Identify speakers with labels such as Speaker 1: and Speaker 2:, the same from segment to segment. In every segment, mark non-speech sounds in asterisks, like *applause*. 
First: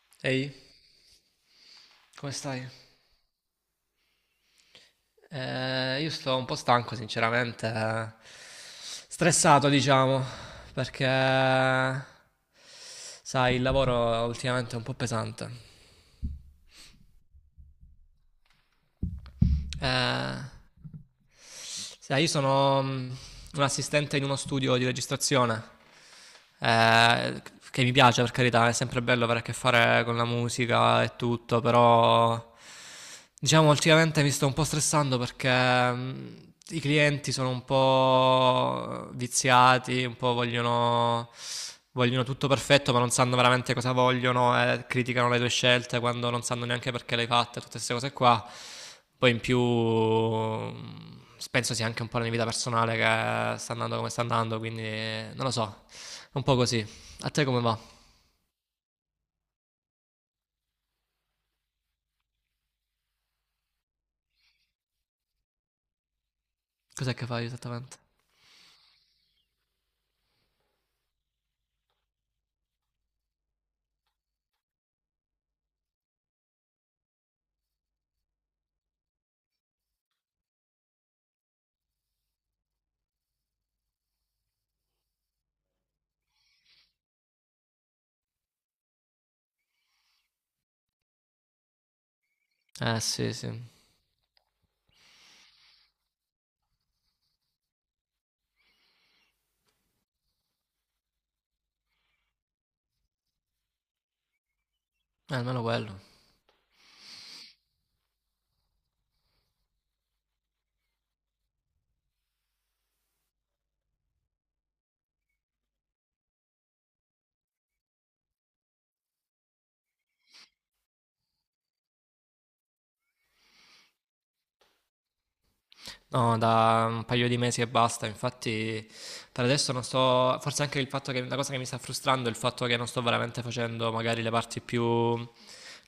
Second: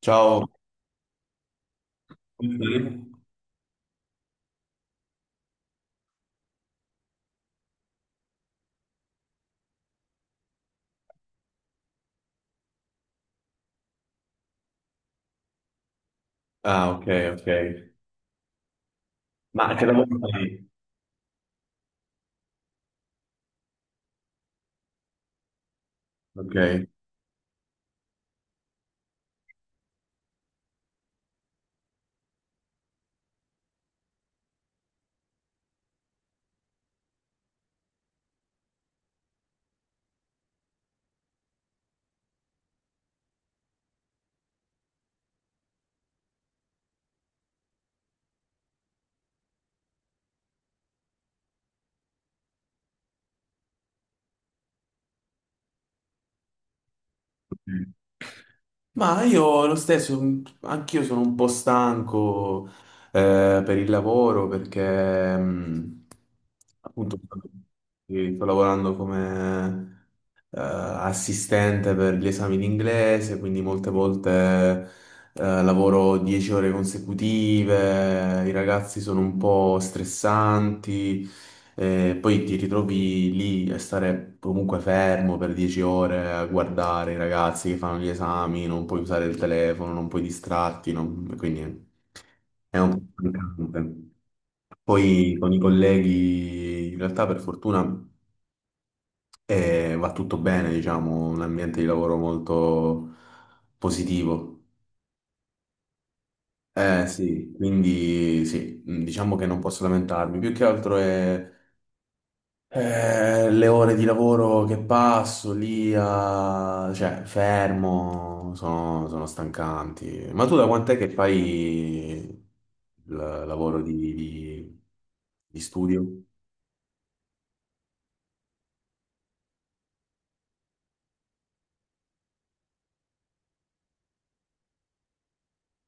Speaker 1: Ciao.
Speaker 2: Ehi, come
Speaker 1: Come
Speaker 2: stai?
Speaker 1: stai?
Speaker 2: Io sto un po' stanco, sinceramente, stressato, diciamo, perché, sai, il lavoro ultimamente è un po' pesante.
Speaker 1: Ah, ok, ok. Ma che lavoro
Speaker 2: Eh,
Speaker 1: fai?
Speaker 2: Sai, io sono un assistente in uno studio di registrazione,
Speaker 1: Ok,
Speaker 2: eh, che mi piace per carità, è sempre bello avere a che fare con la musica e tutto, però diciamo ultimamente mi sto un po' stressando perché, i clienti sono un po' viziati, un po' vogliono... Vogliono tutto perfetto, ma non sanno veramente cosa vogliono e criticano le tue scelte quando non sanno neanche perché le hai fatte, tutte queste cose qua. Poi in più penso sia anche un po' la mia vita personale che sta andando come sta andando, quindi non lo so, è un po' così. A te come va?
Speaker 1: ok. Ma io lo stesso, anch'io sono un po' stanco per il lavoro perché
Speaker 2: Cos'è
Speaker 1: appunto
Speaker 2: che fai esattamente?
Speaker 1: sì, sto lavorando come assistente per gli esami in inglese, quindi molte volte lavoro 10 ore consecutive, i ragazzi sono un po' stressanti. Poi ti ritrovi lì a stare comunque fermo per 10 ore a guardare i ragazzi che fanno gli esami, non puoi usare il telefono, non puoi distrarti, quindi è un
Speaker 2: Eh
Speaker 1: po'
Speaker 2: sì, sì, eh,
Speaker 1: stancante. Poi con i colleghi, in realtà per fortuna e va tutto bene, diciamo, un ambiente di lavoro molto positivo.
Speaker 2: almeno quello.
Speaker 1: Eh sì, quindi sì, diciamo che non posso lamentarmi, più che altro è le ore di lavoro che passo lì, cioè fermo, sono stancanti. Ma tu da quant'è che fai il lavoro di studio?
Speaker 2: No, da un paio di mesi e basta, infatti per adesso non sto, forse anche il fatto che la cosa che mi sta frustrando è il fatto che non sto veramente facendo magari le parti più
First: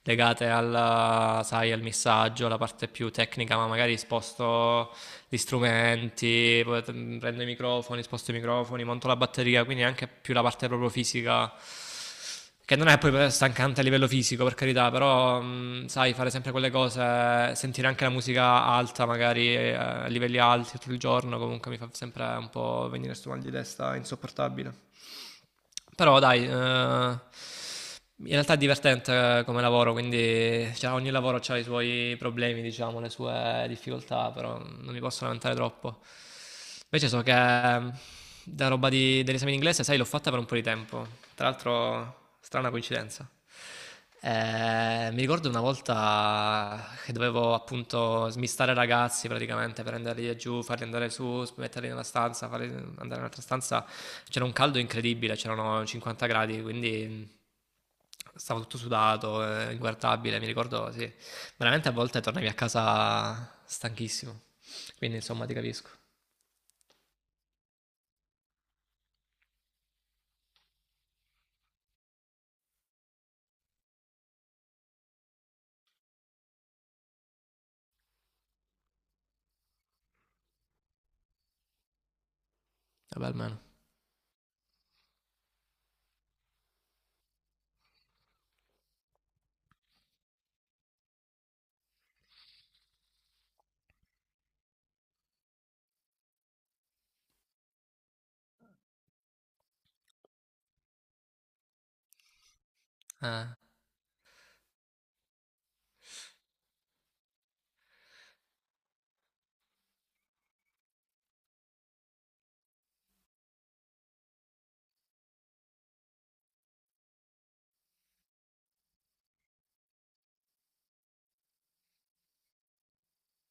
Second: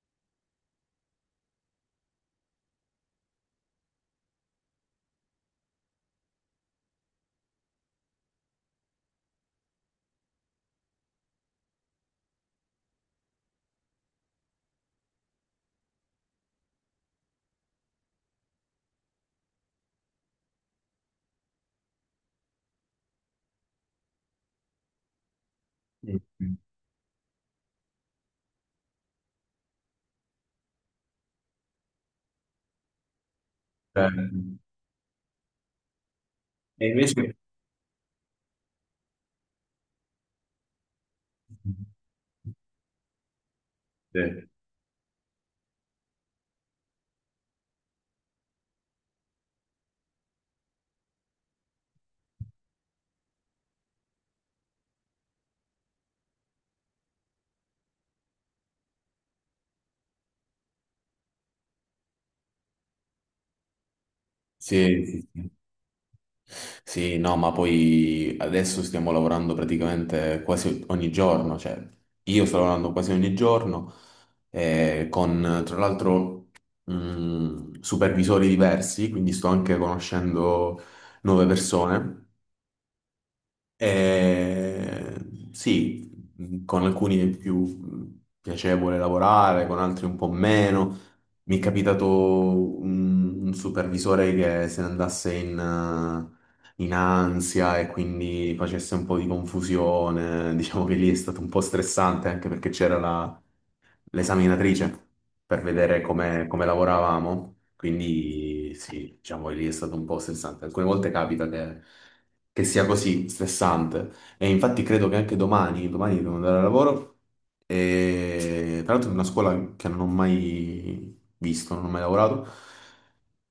Speaker 2: legate al, sai, al missaggio, la parte più tecnica, ma magari sposto gli strumenti, prendo i microfoni, sposto i microfoni, monto la batteria, quindi anche più la parte proprio fisica che non è poi stancante a livello fisico, per carità, però sai, fare sempre quelle cose, sentire anche la musica alta, magari a livelli alti tutto il giorno, comunque mi fa sempre un po' venire sto mal di testa insopportabile. Però dai,
Speaker 1: Mm.
Speaker 2: in realtà è divertente come lavoro, quindi cioè, ogni lavoro ha i suoi problemi, diciamo, le sue
Speaker 1: Eh,
Speaker 2: difficoltà, però non mi posso lamentare troppo.
Speaker 1: e
Speaker 2: Invece so che
Speaker 1: invece...
Speaker 2: dell'esame in inglese, sai, l'ho fatta per un po' di tempo. Tra l'altro, strana coincidenza.
Speaker 1: Sì,
Speaker 2: Mi ricordo una volta che dovevo appunto smistare ragazzi praticamente, prenderli giù, farli andare su, metterli nella stanza, farli andare in un'altra stanza. C'era un caldo incredibile, c'erano 50 gradi, quindi, stavo tutto sudato, inguardabile. Mi ricordo, sì, veramente a volte tornavi a casa stanchissimo. Quindi
Speaker 1: sì,
Speaker 2: insomma
Speaker 1: sì.
Speaker 2: ti capisco.
Speaker 1: Sì, no, ma poi adesso stiamo lavorando praticamente quasi ogni giorno, cioè io sto lavorando quasi ogni giorno con tra l'altro supervisori diversi, quindi sto anche conoscendo nuove persone.
Speaker 2: Vabbè, almeno.
Speaker 1: Eh, sì, con alcuni è più piacevole lavorare, con altri un po' meno. Mi è capitato un supervisore che se ne andasse in, in ansia e quindi facesse un po' di confusione. Diciamo che lì è stato un po' stressante anche perché c'era la
Speaker 2: Eh.
Speaker 1: l'esaminatrice per vedere come, come lavoravamo. Quindi sì, diciamo lì è stato un po' stressante. Alcune volte capita che sia così stressante. E infatti credo che anche domani, domani devo andare al lavoro. E tra l'altro è una scuola che non ho mai visto, non ho mai lavorato.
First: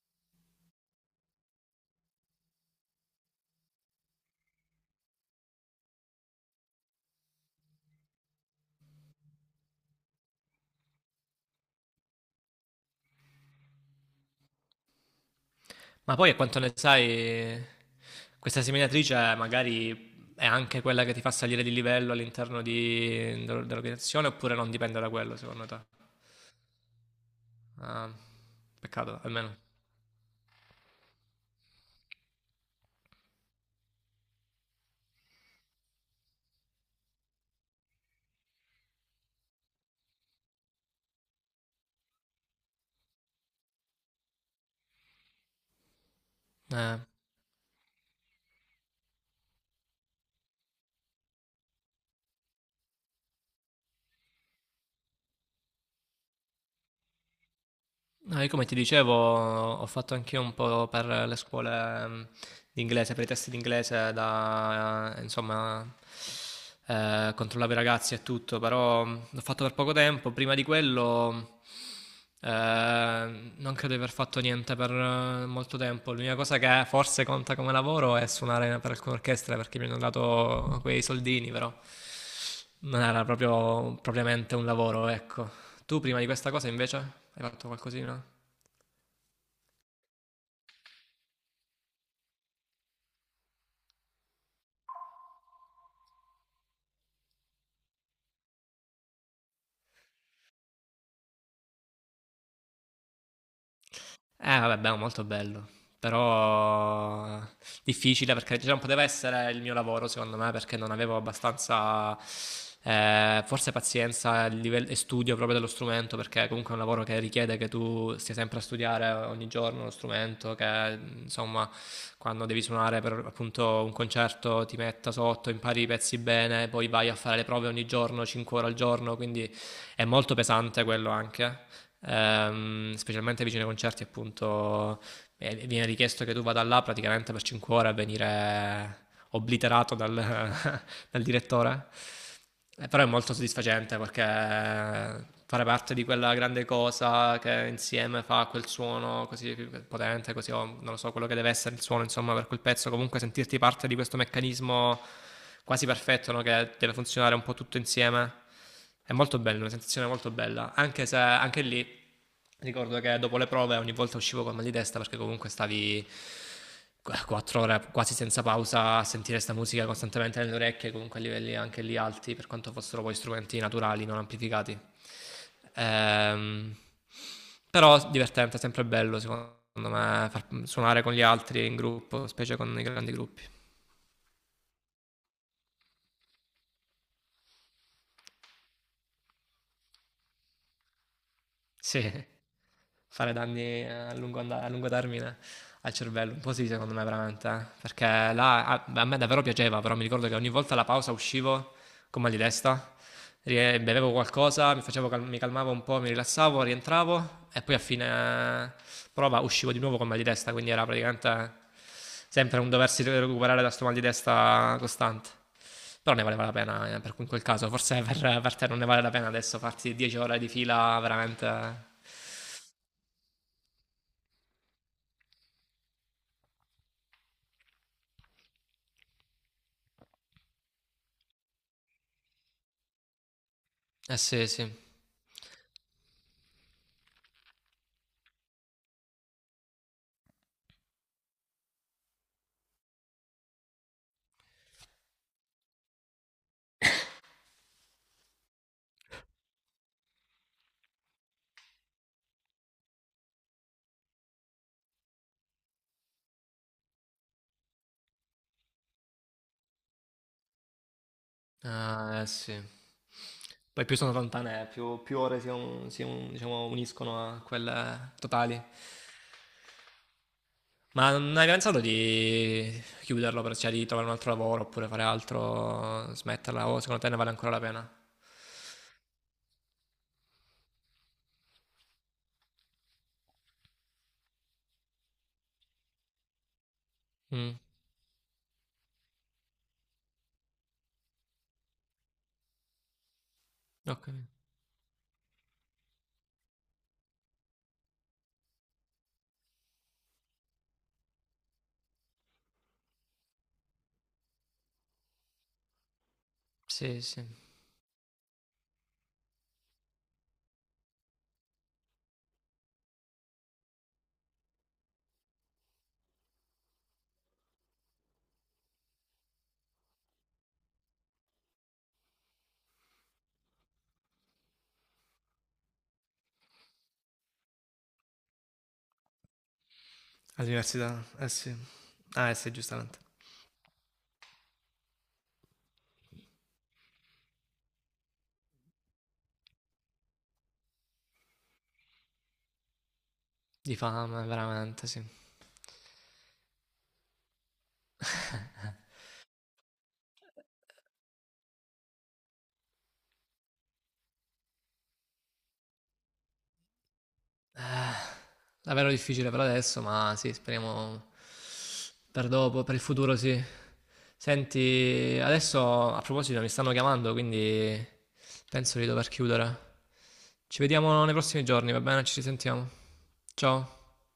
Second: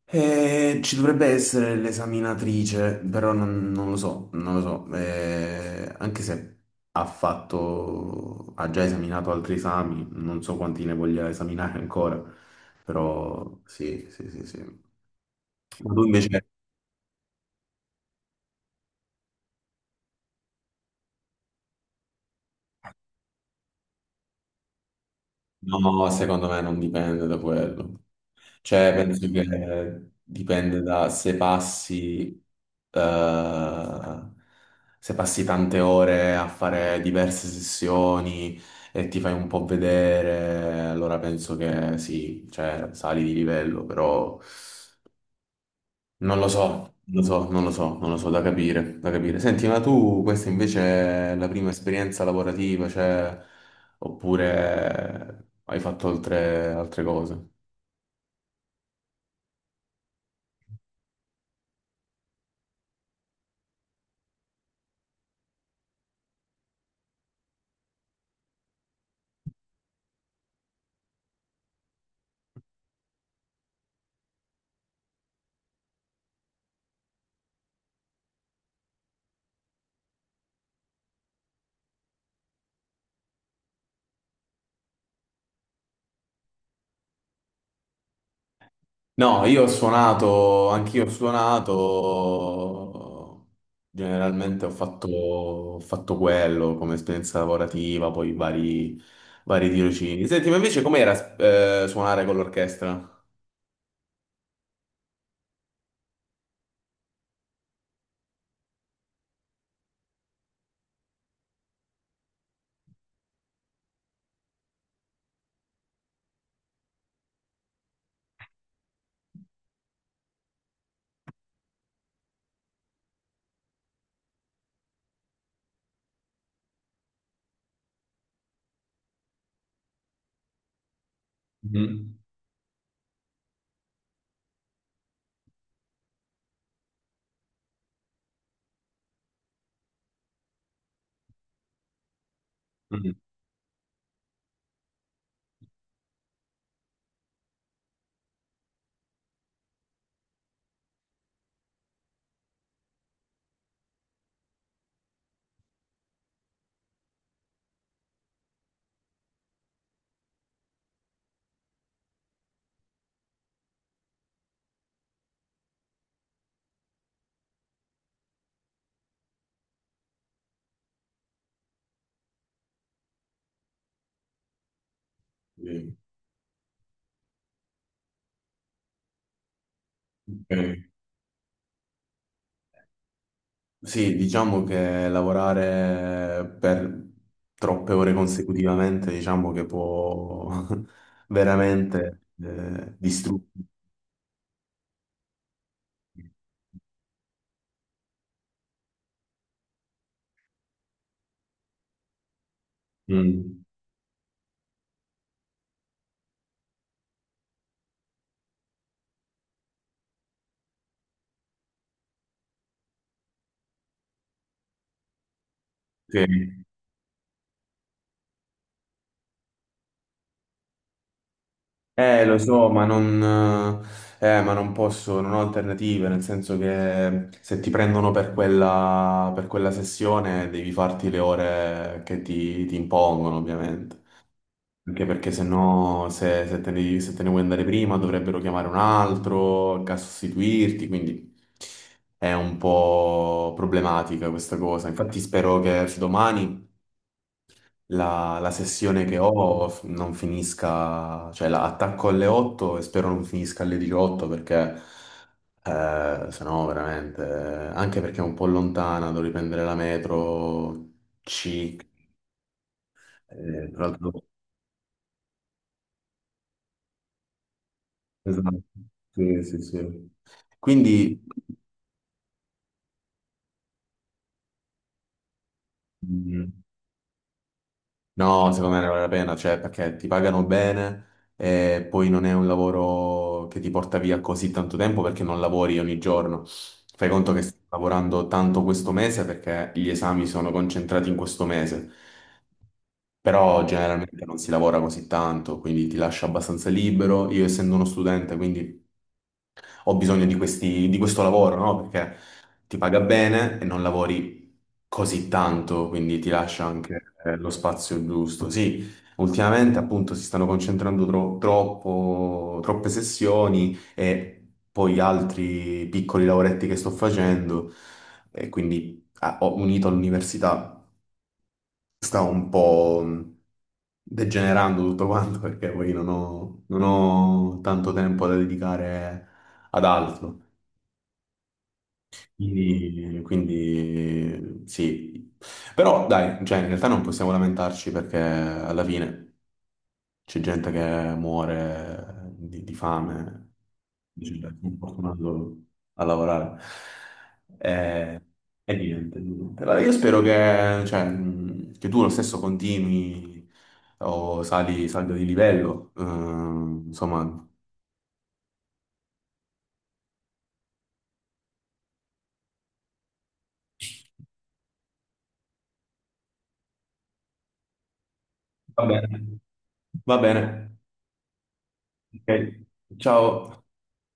Speaker 1: Ci dovrebbe essere l'esaminatrice, però non lo so, non lo so. Anche se ha fatto, ha già esaminato altri esami, non so quanti ne voglia esaminare ancora, però sì, sì, sì, sì. Ma tu
Speaker 2: Ma poi a
Speaker 1: invece,
Speaker 2: quanto ne sai, questa seminatrice magari è anche quella che ti fa salire di livello dell'organizzazione oppure non dipende da quello secondo te?
Speaker 1: no, secondo me non dipende da quello.
Speaker 2: Ah,
Speaker 1: Cioè,
Speaker 2: peccato,
Speaker 1: penso che
Speaker 2: almeno.
Speaker 1: dipende da se passi, eh, se passi tante ore a fare diverse sessioni e ti fai un po' vedere, allora penso che sì, cioè sali di livello, però non lo so,
Speaker 2: Eh,
Speaker 1: non lo so, non lo so, non lo so, da capire, da capire. Senti, ma tu questa invece è la prima esperienza lavorativa, cioè, oppure hai fatto altre cose?
Speaker 2: No, io come ti dicevo, ho fatto anch'io un po' per le scuole di inglese, per i test di inglese, da, insomma, controllavo i ragazzi e tutto, però l'ho fatto per poco tempo. Prima di quello, non credo di aver fatto niente per molto tempo. L'unica cosa che forse conta come lavoro è suonare per alcune orchestre, perché mi hanno dato quei soldini, però non era proprio propriamente un lavoro, ecco. Tu prima di questa cosa invece hai fatto qualcosina?
Speaker 1: No, io ho suonato, anch'io ho suonato, generalmente ho fatto quello come esperienza lavorativa, poi vari, vari tirocini. Senti, ma invece com'era suonare con l'orchestra?
Speaker 2: Vabbè, beh, molto bello. Però difficile perché cioè, non poteva essere il mio lavoro, secondo me, perché non avevo abbastanza, forse pazienza livello, e studio proprio dello strumento, perché comunque è un lavoro che richiede che tu stia sempre a studiare ogni giorno lo strumento, che insomma, quando devi suonare per appunto un concerto ti metta sotto, impari i pezzi bene, poi vai a fare le prove ogni giorno, 5 ore al giorno, quindi è molto pesante quello anche
Speaker 1: Mhm.
Speaker 2: specialmente vicino ai concerti appunto viene richiesto che tu vada là praticamente per 5 ore a venire obliterato dal, *laughs* dal direttore. Però è
Speaker 1: Mm.
Speaker 2: molto soddisfacente perché fare parte di quella grande cosa che insieme fa quel suono così potente, così o non lo so, quello che deve essere il suono, insomma, per quel pezzo, comunque sentirti parte di questo meccanismo quasi perfetto, no? Che deve funzionare un po' tutto insieme. È molto bello, una sensazione molto bella, anche se anche lì ricordo che dopo le prove ogni volta uscivo col mal di testa perché comunque stavi 4 ore quasi senza pausa a sentire questa musica costantemente nelle orecchie, comunque a livelli anche lì alti, per quanto fossero poi strumenti naturali, non amplificati.
Speaker 1: Sì.
Speaker 2: Ehm, Però divertente, sempre bello secondo me
Speaker 1: Ok.
Speaker 2: suonare con gli altri in gruppo, specie con i grandi gruppi.
Speaker 1: Sì, diciamo che lavorare per troppe ore consecutivamente, diciamo che può *laughs*
Speaker 2: Sì.
Speaker 1: veramente
Speaker 2: Fare
Speaker 1: distruggere.
Speaker 2: danni a lungo, a lungo termine al cervello. Un po' sì, secondo me, veramente. Eh. Perché là a, a me davvero piaceva, però mi ricordo che ogni volta alla pausa uscivo con mal di testa,
Speaker 1: Mm.
Speaker 2: bevevo qualcosa, mi, mi calmavo un po', mi rilassavo, rientravo e poi a fine eh, prova uscivo di nuovo con mal di testa, quindi era praticamente sempre un doversi recuperare da sto mal di testa costante. Però ne valeva la
Speaker 1: Sì.
Speaker 2: pena per in quel caso, forse per te non ne vale la pena adesso farti 10 ore di fila veramente.
Speaker 1: Lo so, ma non posso, non ho alternative, nel senso che se ti prendono per quella sessione devi farti le ore che ti impongono, ovviamente.
Speaker 2: Eh sì, sì.
Speaker 1: Anche perché se no, se te ne, se te ne vuoi andare prima, dovrebbero chiamare un altro che a sostituirti, quindi è un po' problematica questa cosa. Infatti spero che domani la sessione che ho non finisca, cioè la attacco alle 8 e spero non finisca alle 18 perché se no veramente, anche perché è un po' lontana, devo riprendere la metro C.
Speaker 2: Ah, eh sì.
Speaker 1: Tra
Speaker 2: Poi più
Speaker 1: l'altro,
Speaker 2: sono lontane, più, più ore si, diciamo, uniscono a quelle totali.
Speaker 1: esatto. Sì, sì, sì.
Speaker 2: Ma
Speaker 1: Quindi,
Speaker 2: non hai pensato di chiuderlo, per, cioè di trovare un altro lavoro oppure fare altro,
Speaker 1: mm,
Speaker 2: smetterla? O secondo te ne vale ancora la pena?
Speaker 1: no, secondo me ne vale la pena, cioè perché ti pagano bene e poi non è un lavoro che ti porta via così tanto tempo perché non lavori ogni giorno. Fai conto che, mm,
Speaker 2: Mm,
Speaker 1: stai lavorando tanto questo mese perché gli esami sono concentrati in questo mese, però
Speaker 2: ho
Speaker 1: generalmente
Speaker 2: capito.
Speaker 1: non si lavora così tanto, quindi ti lascia abbastanza libero. Io essendo uno studente, quindi ho bisogno di di questo lavoro, no? Perché ti paga bene e non lavori così tanto, quindi ti lascia
Speaker 2: Sì,
Speaker 1: anche
Speaker 2: sì.
Speaker 1: lo spazio giusto. Sì, ultimamente appunto si stanno concentrando troppo, troppe sessioni e poi altri piccoli lavoretti che sto facendo e quindi ah, ho unito all'università, sta un po' degenerando tutto quanto perché poi non ho tanto tempo da dedicare ad altro.
Speaker 2: All'università, eh sì. Ah, eh sì, giustamente.
Speaker 1: Quindi, quindi sì, però dai, cioè, in realtà non possiamo lamentarci perché alla fine c'è gente che muore di fame,
Speaker 2: Di fame,
Speaker 1: dice, "Beh, sono
Speaker 2: veramente, sì.
Speaker 1: fortunato a lavorare. E, e niente, niente. Allora, io spero che, cioè, che tu lo stesso continui o salga di livello, insomma,
Speaker 2: Davvero difficile per adesso, ma sì, speriamo per dopo, per il futuro sì. Senti, adesso a proposito mi stanno chiamando, quindi penso
Speaker 1: va
Speaker 2: di dover
Speaker 1: bene,
Speaker 2: chiudere.
Speaker 1: va bene.
Speaker 2: Ci vediamo nei prossimi giorni, va bene? Ci
Speaker 1: Ok,
Speaker 2: risentiamo.
Speaker 1: ciao.
Speaker 2: Ciao.